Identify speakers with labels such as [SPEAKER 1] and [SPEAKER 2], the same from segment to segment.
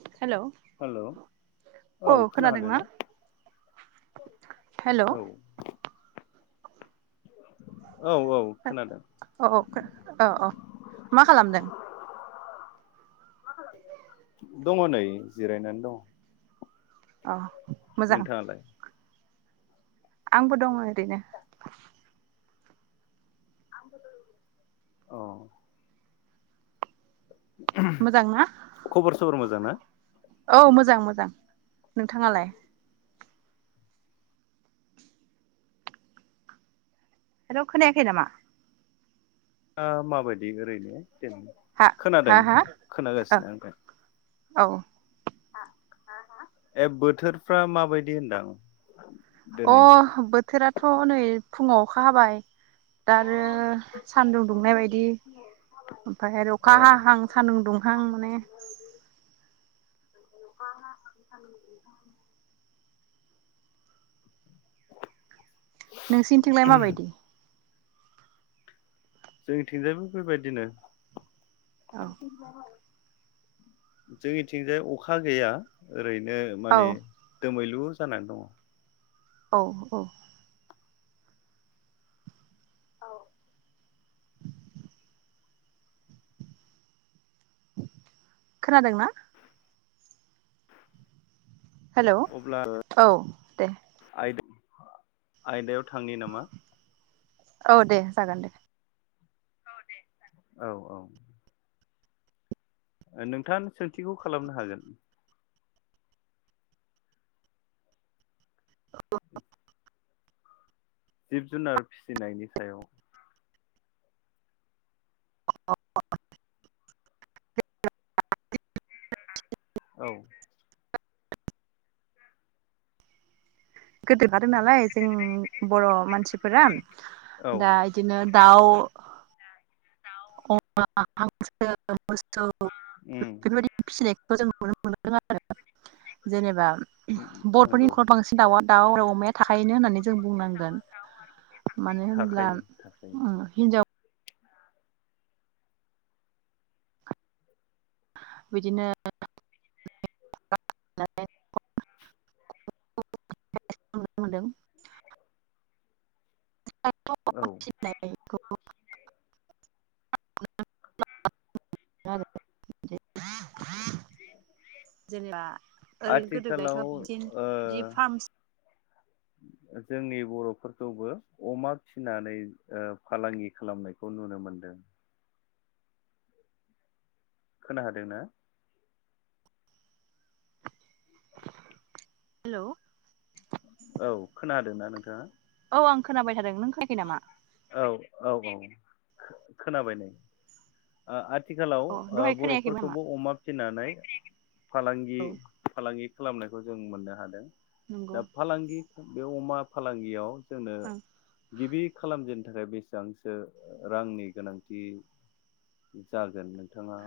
[SPEAKER 1] ज [inaudible] hello
[SPEAKER 2] hello
[SPEAKER 1] अ खोनादोंना हेल'
[SPEAKER 2] औ औ औ खोनादों
[SPEAKER 1] अ अ अ मा खालामदों
[SPEAKER 2] दङ नै जिरायनानै दङ
[SPEAKER 1] अ
[SPEAKER 2] नोंथाङालाय
[SPEAKER 1] आंबो दङ ओरैनो
[SPEAKER 2] अ
[SPEAKER 1] मोजां ना
[SPEAKER 2] खबर सबर मोजां ना
[SPEAKER 1] औ मोजां मोजां नोंथाङालाय आरो खोनायाखै नामा
[SPEAKER 2] माबायदि ओरैनो
[SPEAKER 1] हा
[SPEAKER 2] खोनादों
[SPEAKER 1] हा हा
[SPEAKER 2] खोनागासिनो आं दे
[SPEAKER 1] औ
[SPEAKER 2] ए बोथोरफ्रा माबायदि होनदों
[SPEAKER 1] अ बोथोराथ' नै फुङाव अखा हाबाय दा आरो सानदुं
[SPEAKER 2] अ
[SPEAKER 1] दुंनाय बायदि ओमफ्राय
[SPEAKER 2] [inaudible]
[SPEAKER 1] आरो अखा हाहां सान्दुं दुंहां
[SPEAKER 2] अखा
[SPEAKER 1] माने
[SPEAKER 2] हाहां सान्दुं दुंहां [inaudible]
[SPEAKER 1] नोंसिनिथिंलाय माबायदि
[SPEAKER 2] जोंनिथिंजायबो बेबायदिनो
[SPEAKER 1] औ
[SPEAKER 2] बिदि [inaudible] जोंनिथिंजाय अखा गैया ओरैनो
[SPEAKER 1] औ
[SPEAKER 2] माने दोमैलु जानानै दङ
[SPEAKER 1] औ औ खोनादोंना हेल'
[SPEAKER 2] अब्ला
[SPEAKER 1] औ दे
[SPEAKER 2] आयदा आयदायाव थांनि नामा
[SPEAKER 1] औ दे जागोन दे
[SPEAKER 2] औ औ नोंथां सोंथिखौ खालामनो हागोन
[SPEAKER 1] औ
[SPEAKER 2] जिब जुनार फिसिनायनि सायाव
[SPEAKER 1] अ
[SPEAKER 2] औ
[SPEAKER 1] गोदोफादों [unintelligible] नालाय जों बर' मानसिफोरा
[SPEAKER 2] औ
[SPEAKER 1] दा बिदिनो दाउ [unintelligible] [unintelligible] स'
[SPEAKER 2] उम
[SPEAKER 1] बेफोरबायदिसनाय [unintelligible] खौ जों नुनो मोनदों आरो जेनेबा बर'फोरनि
[SPEAKER 2] नंगौ
[SPEAKER 1] नख'राव बांसिन दाउआ दाउ आरो अमाया थाखायोनो होननानै जों बुंनांगोन मानो होनब्ला
[SPEAKER 2] थाखायो थाखायो
[SPEAKER 1] हिनजाव बिदिनो नुनो मोनदों [unintelligible]
[SPEAKER 2] औ
[SPEAKER 1] [unintelligible] जेनेबा ओरैनो
[SPEAKER 2] आथिखालाव
[SPEAKER 1] गोदोहायथ' बिदि
[SPEAKER 2] ओ
[SPEAKER 1] बि फार्म [unintelligible]
[SPEAKER 2] जोंनि बर'फोरखौबो अमा फिनानै ओ फालांगि खालामनायखौ नुनो मोनदों खोना हादोंनाा
[SPEAKER 1] हेलौ
[SPEAKER 2] औ खोनादोंना नोंथाङा
[SPEAKER 1] औ आं खोनाबाय थादों नों खोनायाखै नामा
[SPEAKER 2] औ औ औ खोनाबाय नै आं आथि- आथिखालाव
[SPEAKER 1] अ
[SPEAKER 2] ओ
[SPEAKER 1] दहाय खोनायाखैमोन नामा
[SPEAKER 2] बर'फोरखौबो अमा फिसिनानै फालांगि फालांगि खालामनायखौ जों मोननो हादों
[SPEAKER 1] नंगौ
[SPEAKER 2] दा फालांगि बे अमा फालांगियाव जोंनो
[SPEAKER 1] ओं
[SPEAKER 2] गिबि खालामजेननो थाखाय बेसेबांसो रांनि गोनांथि जागोन नोंथाङा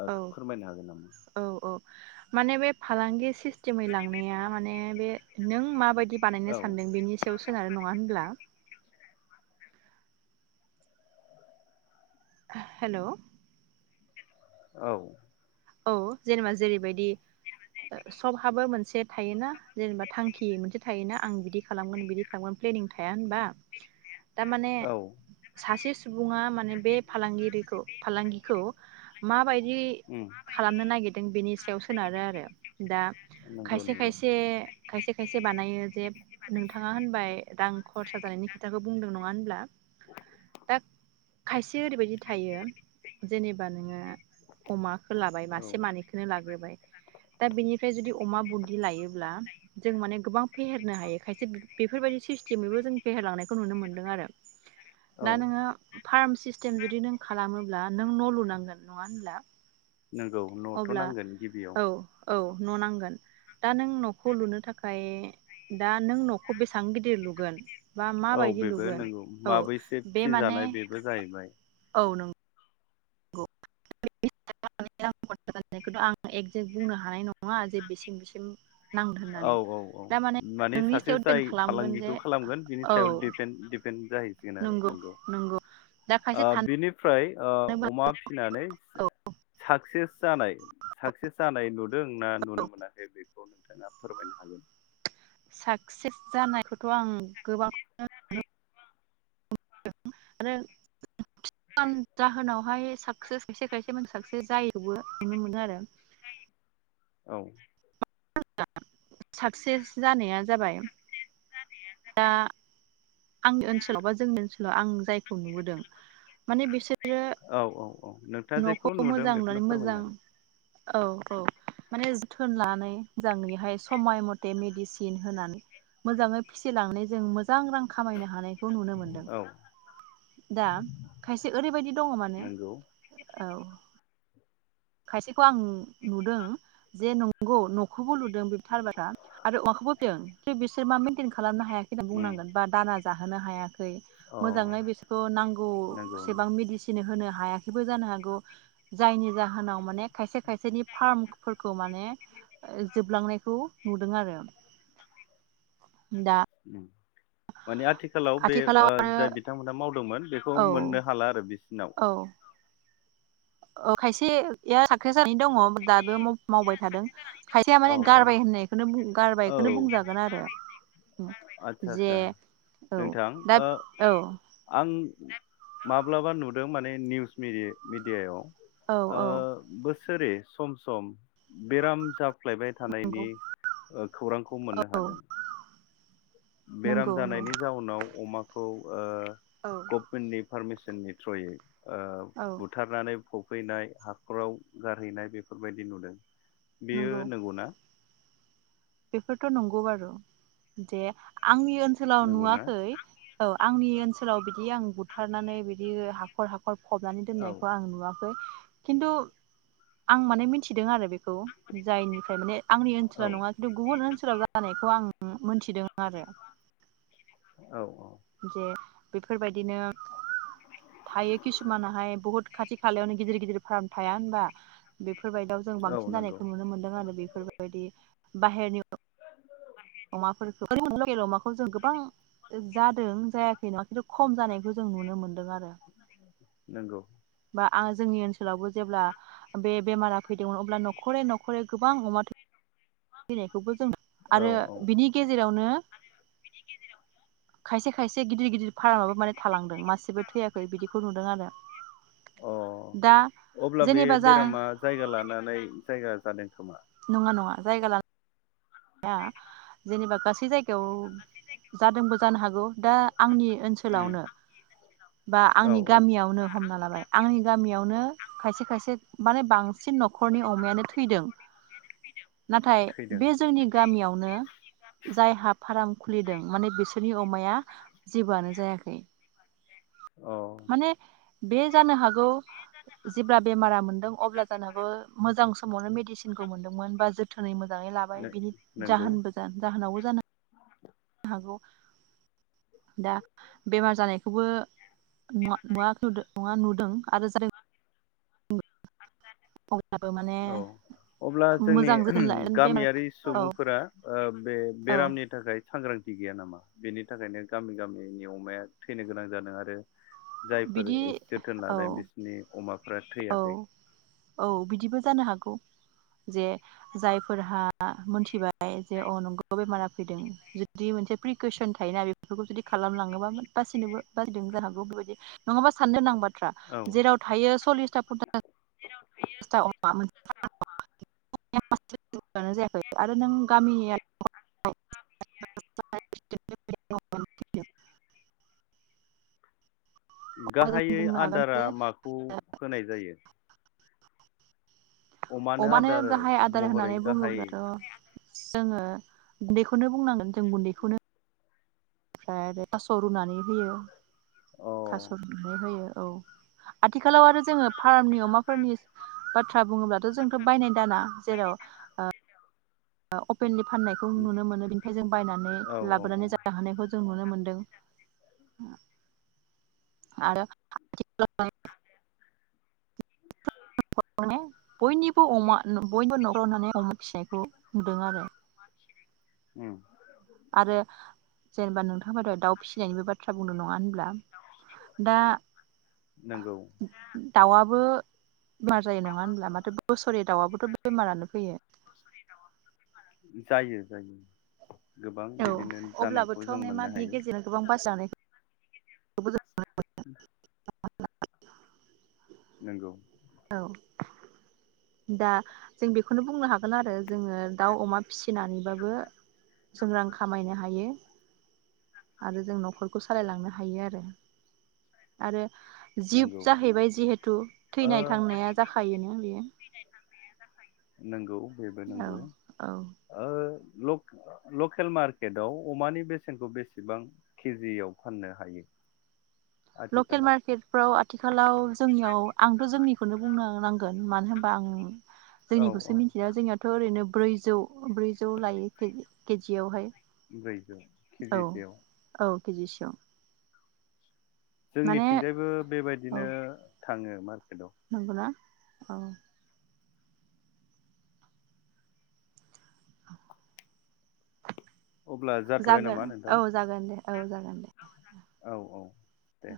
[SPEAKER 2] ओ
[SPEAKER 1] औ
[SPEAKER 2] फोरमायनो हागोन नामा?
[SPEAKER 1] औ औ माने बे फालांगि सिस स्टिमै लांनाया माने बे नों माबादि दि बानायनो
[SPEAKER 2] औ
[SPEAKER 1] सानदों बिनि सायाव सोनारो नङा होनब्ला हेल'
[SPEAKER 2] औ
[SPEAKER 1] औ जेनेबा जेरैबायदि सबहाबो मोनसे थायोना जेनेबा थांखि मोनसे थायोना आं बिदि खालामगोन बिदि खामगोन प्लेनिं थाया होनबा तामाने
[SPEAKER 2] औ
[SPEAKER 1] सासे सु सुबुङा माने बे फालांगिरिखौ फालांगिखौ मा बाय
[SPEAKER 2] उ
[SPEAKER 1] खामनो नागिरदों बेनि सायाव सोनारो आरो दा
[SPEAKER 2] नंगौ
[SPEAKER 1] खायसे
[SPEAKER 2] नंगौ
[SPEAKER 1] खायसे खायसे खायसे बानायो जे नोंथाङा होनबाय रां खरसा जानायनि खोथाखौ बुंदों नङा होनब्ला दा खायसे ओरैबायदि थायो जेनेबा नोङो अमा लाबाय
[SPEAKER 2] औ
[SPEAKER 1] मासे मानैखोनो लाग्रोबाय दा बेनिफ्राय जुदि अमा बुनदि लायोब्ला जों माने गोबां फेहेरनो हायो खायसे बेफोरबायदि सिस्टेमैबो जों फेहेरलांनायखौ नुनो मोनदों आरो
[SPEAKER 2] औ
[SPEAKER 1] दा नोङो फार्म सिस्टेम जुदि नों खालामोब्ला नों न' लुनांगोन नङा होनब्ला
[SPEAKER 2] नंगौ न'थ'
[SPEAKER 1] अब्ला
[SPEAKER 2] नांगोन गिबियाव
[SPEAKER 1] औ औ न' नांगोन दा नों न'खौ लुनो थाखाय दा नों न'खौ बेसां गिदिर लुगोन बा
[SPEAKER 2] औ
[SPEAKER 1] माबायदि
[SPEAKER 2] बेबो
[SPEAKER 1] लुगोन
[SPEAKER 2] नोंगौ
[SPEAKER 1] औ
[SPEAKER 2] माबैसे
[SPEAKER 1] बे
[SPEAKER 2] फि
[SPEAKER 1] माने
[SPEAKER 2] जानाय बेबो जाहैबाय
[SPEAKER 1] [unintelligible] खोथ' आं एकजेक्ट बुंनो हानाय नङा जे बेसिम बेसिम नांगोन
[SPEAKER 2] औ
[SPEAKER 1] होननानै
[SPEAKER 2] औ औ
[SPEAKER 1] दा
[SPEAKER 2] माने
[SPEAKER 1] नोंनि
[SPEAKER 2] सासे
[SPEAKER 1] सायाव
[SPEAKER 2] जाय
[SPEAKER 1] दिपेन्ड खालामगोन जे
[SPEAKER 2] फालांगिखौ खालामगोन बिनि
[SPEAKER 1] औ
[SPEAKER 2] सायाव दिफेन दिफेन जाहैसिगोन आरो
[SPEAKER 1] नंगौ
[SPEAKER 2] नोंगौ।
[SPEAKER 1] नंगौ दा खायसे
[SPEAKER 2] ओ बिनिफ्राय ओ
[SPEAKER 1] थानोबो
[SPEAKER 2] अमा फिनानै साकसेस जानाय साकसेस जानाय नुदों ना नुनो मोनाखै बेखौ नोंथाङा फोरमायनो हागोन
[SPEAKER 1] साक्सेस जानायखौथ' आं गोबांखौनो [unintelligible] [unintelligible] आरो [unintelligible] जाहोनाव हाय साकसेस खायसे खायसेमोन साकसेस जायोबो नुनो मोनो आरो
[SPEAKER 2] औ
[SPEAKER 1] साक्सेस जानाया जाबाय
[SPEAKER 2] जानाया जाबाय
[SPEAKER 1] आंनि ओनसोलाव बा जोंनि ओनसोलाव आं जायखौ नुबोदों माने बिसोरो
[SPEAKER 2] अ नोंथाङा जेखौ नुदों बेखौनो फोरमायनो हागोन
[SPEAKER 1] औ औ माने जोथोन लानो मोजाङैहाय समाय मथे मेडिसिन होनानै मोजाङै फिसिलांनानै जों मोजां रां खामायनो हानाय खौ नुनो मोनदों
[SPEAKER 2] हागोन औ
[SPEAKER 1] दा खायसे ओरैबायदि दङ माने
[SPEAKER 2] नंगौ
[SPEAKER 1] औ खायसेखौ आं नुदों जे नंगौ न'खौबो लुदों बे थार बाथ्रा आरो अमाखौबो दों बिसोर मा मेेनटेन खालामनो ह हायाखै
[SPEAKER 2] उम
[SPEAKER 1] होननांगोन बा दाना जाहोनो हायाखै
[SPEAKER 2] अ
[SPEAKER 1] मोजाङै बिसोरखौ
[SPEAKER 2] नंगौ
[SPEAKER 1] नांगौसेबां
[SPEAKER 2] नंगौ
[SPEAKER 1] मेदिसिन होनो हा हायाखैबो जानो हागौ जायनि जाहोन नाव माने खायसे खायसेनि फार्म खौ माने जोबलांनायखौ नुदों आरो दा
[SPEAKER 2] उम माने आथिखालाव बे ओ
[SPEAKER 1] आथिखालाव
[SPEAKER 2] जाय बिथांमोनहा मावदोंमोन बेखौ
[SPEAKER 1] औ
[SPEAKER 2] मोननो हाला आरो बि
[SPEAKER 1] औ ओ खायसेया साख्रि जानानै दङ दाबो मावबाय थादों खायसेया माने
[SPEAKER 2] औ औ
[SPEAKER 1] गारबाय होननायखौनो बुं गारबायखौनो
[SPEAKER 2] औ
[SPEAKER 1] बुंजागोन आरो उम
[SPEAKER 2] आदसा
[SPEAKER 1] जे
[SPEAKER 2] आदसा
[SPEAKER 1] औ
[SPEAKER 2] नोंथां
[SPEAKER 1] दा
[SPEAKER 2] ओ
[SPEAKER 1] औ
[SPEAKER 2] आं माब्लाबा नुदों माने निउस मिडि मिडियायाव
[SPEAKER 1] औ
[SPEAKER 2] आ
[SPEAKER 1] औ
[SPEAKER 2] बो सोरै सम सम बेराम होख्लायबाय थानायनि
[SPEAKER 1] नंगौ
[SPEAKER 2] ओ खौरांखौ मोननो
[SPEAKER 1] औ
[SPEAKER 2] हादों बेराम
[SPEAKER 1] नंगौ नंगौ
[SPEAKER 2] जानायनि जाउनाव अमाखौ ओ गभमेन्टनि फारमिसन जोंनि थ्रयै ओ
[SPEAKER 1] औ
[SPEAKER 2] बुथारनानै फ बफैनाय हाखराव गारहैनाय बेफोरबायदि नुदों बेयो
[SPEAKER 1] नंगौ
[SPEAKER 2] नंगौना
[SPEAKER 1] बेफोरथ' नंगौ बारु जे आंनि ओनसोलाव
[SPEAKER 2] नंगौना
[SPEAKER 1] नुवाखै औ आंनि ओनसो लाव बिदि आं बुथारनानै बिदि हाखर हा खर फबनानै
[SPEAKER 2] औ
[SPEAKER 1] दोननायखौ आं नुवाखै खिन्थु आं माने मिथिदों आरो बे खौ जायनिफ्राय माने आंनि
[SPEAKER 2] औ
[SPEAKER 1] ओनसोलाव नङा खिनथु गुबुन ओनसोलाव जानायखौ आं मोनथिदों आरो
[SPEAKER 2] औ औ
[SPEAKER 1] जे बेफोरबायदिनो थायो किसुमानाहाय बहुत खाथि खालायावनो गिदिर गिदिर फार्म थाया होनबा बे फोरबायदियाव जों
[SPEAKER 2] औ
[SPEAKER 1] बांसिन
[SPEAKER 2] नंगौ
[SPEAKER 1] जानायखौ नुनो मोन्दों आरो बेफोरबायदि बाहेरनि अमाफोरखौ लकेल अमाखौ जों गोबां जादों जायाखै नङा खिन्थु खम जानायखौ जों नुनो मोन
[SPEAKER 2] नंगौ
[SPEAKER 1] बा आं जोंनि ओनसोलावबो जेब्ला बे बेमारा फैदोंमोन अब्ला न'खरै न'खरै गोबां अमा थैनायखौबो जों
[SPEAKER 2] औ
[SPEAKER 1] आरो
[SPEAKER 2] औ
[SPEAKER 1] बिनि गेजेरावनो खायसे खायसे गिदिर गिदिर फार्माबो माने थालांदों मासेबो थैयाखै बिदिखौ नुदों आरो
[SPEAKER 2] अ
[SPEAKER 1] दा
[SPEAKER 2] अब्ला बे
[SPEAKER 1] जेनेबा जा
[SPEAKER 2] बेरामा जायगा लानानै जायगा जादों खोमा
[SPEAKER 1] नङा नङा जायगा लानानै जेनेबा गासै जायगायाव जादोंबो जानो हागौ दा आंनि
[SPEAKER 2] उम
[SPEAKER 1] ओनसोलावनो बा
[SPEAKER 2] औ
[SPEAKER 1] आंनि
[SPEAKER 2] औ
[SPEAKER 1] गामियावनो हमना लाबाय आंनि गामियावनो खायसे खायसे माने बांसिन नखर न'खरनि अमायानो थैदों नाथाय
[SPEAKER 2] थैदों
[SPEAKER 1] बे जोंनि गामियावनो जायहा फार्म खुलिदों माने बिसोरनि अमाया जेबोआनो जायाखै
[SPEAKER 2] औ
[SPEAKER 1] माने बे जानो हागौ जेब्ला बेमारा मोनदों अब्ला जानो मोजां समावनो मेडिसिनखौ मोनदोंमोन बा जोथोनै मोन मोजाङै लाबाय बिनि
[SPEAKER 2] नोंगौ
[SPEAKER 1] जाहोनबो जानो जाहोनावबो जानो हागौ दा बेमार जानायखौबो नुवाखै नङा नुदों आरो जादों अब्लाबो माने
[SPEAKER 2] औ अब्ला जोंनि
[SPEAKER 1] मोजां जोथोन ला बेमार
[SPEAKER 2] गामियारि
[SPEAKER 1] औ
[SPEAKER 2] सुबुंफोरा बे
[SPEAKER 1] औ
[SPEAKER 2] बेरामनि थाखाय सांग्रांथि गैया नामा बेनि थाखायनो गामि गामिनि अमाया थैनो गोनां जादों आरो जायफोर
[SPEAKER 1] बिदि
[SPEAKER 2] जोथोन
[SPEAKER 1] औ
[SPEAKER 2] लादों बिसोरनि अमाफ्रा
[SPEAKER 1] औ
[SPEAKER 2] थैयाखै
[SPEAKER 1] औ बिदिबो जानो हागौ जे जायफोरहा मोनथिबाय जे अ नंगौ बेमारा फैदों जुदि मोनसे प्रि कुयसन थायोना बेफोरखौ जुदि खालामलाङोबा बासिनोबो बासिदों जानो हागौ बेबायदि नङाबा साननो नांबा फ्रा
[SPEAKER 2] औ
[SPEAKER 1] जेराव थायो सल्लिसथा पन्सास [unintelligible] जायाखै आरो नों गामिनि [unintelligible]
[SPEAKER 2] गाहायै
[SPEAKER 1] बुंनो हागोन
[SPEAKER 2] आदारा
[SPEAKER 1] जे
[SPEAKER 2] माखौ होनाय जायो
[SPEAKER 1] अमानो गाहाय आदार
[SPEAKER 2] महरै
[SPEAKER 1] होननानै
[SPEAKER 2] गाहाय
[SPEAKER 1] बुङोब्ला र' जोङो गुन्दैखौनो बुंनांगोन जों गुन्दैखौनो ओमफ्राय आरो थास' रुनानै होयो
[SPEAKER 2] अ
[SPEAKER 1] थास' रुनानै होयो औ आथिखालाव आरो जोङो फार्मनि अमाफोरनि बाथ्रा बुङोब्लाथ' जोंथ' बायनाय दाना जेराव ओ [unintelligible] अपेनलि फाननायखौ नुनो मोनो बेनिफ्राय जों बायनानै
[SPEAKER 2] औ औ औ
[SPEAKER 1] लाबोनानै जानो हानायखौ जों नुनो मोनो आरो [unintelligible] [unintelligible] बयनिबो अमा बयबो न'खराव होननानै अमा फिसखौ नुदों आरो
[SPEAKER 2] ओम
[SPEAKER 1] आरो जेनेबा नोंथाङाबाथ' दाउ फिसिनायनिबो बाथ्रा बुंनो नङा होन ब्ला दा
[SPEAKER 2] नंगौ
[SPEAKER 1] दाउआबो बेमार जायो नङा होनब्ला माथो बोसोरे दाउआबो बेमारानो फैयो
[SPEAKER 2] जायो जायो गोबां
[SPEAKER 1] औ
[SPEAKER 2] बिदिनो
[SPEAKER 1] अब्लाबोथ'
[SPEAKER 2] जानायखौ जों
[SPEAKER 1] माने मा
[SPEAKER 2] मोननो
[SPEAKER 1] बिनि
[SPEAKER 2] हायो
[SPEAKER 1] गेजेरजों गोबां बासिजानायखौबो जों
[SPEAKER 2] [unintelligible]
[SPEAKER 1] [unintelligible]
[SPEAKER 2] नंगौ
[SPEAKER 1] औ दा जों बेखौनो बुंनो हागोन आरो जोङो दाउ अमा फिसिनानैबाबो जों रां खामायनो हायो आरो जों न'खरखौ सालायलांनो हायो आरो आरो जिब
[SPEAKER 2] नंगौ
[SPEAKER 1] जाहैबाय जिहेथु
[SPEAKER 2] ओ
[SPEAKER 1] थैनाय थांनाया जाखायोना बेयो
[SPEAKER 2] नंगौ बेबो
[SPEAKER 1] औ
[SPEAKER 2] नंगौ
[SPEAKER 1] औ
[SPEAKER 2] ओ लकेल मार्केटाव अमानि बेसेनखौ बेसेबां केजियाव फाननो हायो?
[SPEAKER 1] लकेल
[SPEAKER 2] आथिखालाव
[SPEAKER 1] मार्कट आथिखालाव जोंनियाव आंथ' जोंनि बेखौनो बुंनो नांगोन मानो होनबा आं
[SPEAKER 2] औ औ
[SPEAKER 1] जोंनिखौसो मिथिया जोंनियाथ' ओरैनो ब्रैजौ ब्रैजौ लायो केजि केजियावहाय
[SPEAKER 2] ब्रैजौ केजिसेयाव
[SPEAKER 1] केजिसेआव
[SPEAKER 2] जोंनिथिंजायबो बेबायदिनो
[SPEAKER 1] औ
[SPEAKER 2] थाङो मार
[SPEAKER 1] नंगौना औ
[SPEAKER 2] अब्ला जाथ'बाय
[SPEAKER 1] जागोन
[SPEAKER 2] नामा नोंथां
[SPEAKER 1] औ जागोन दे औ जागोन दे
[SPEAKER 2] औ औ दे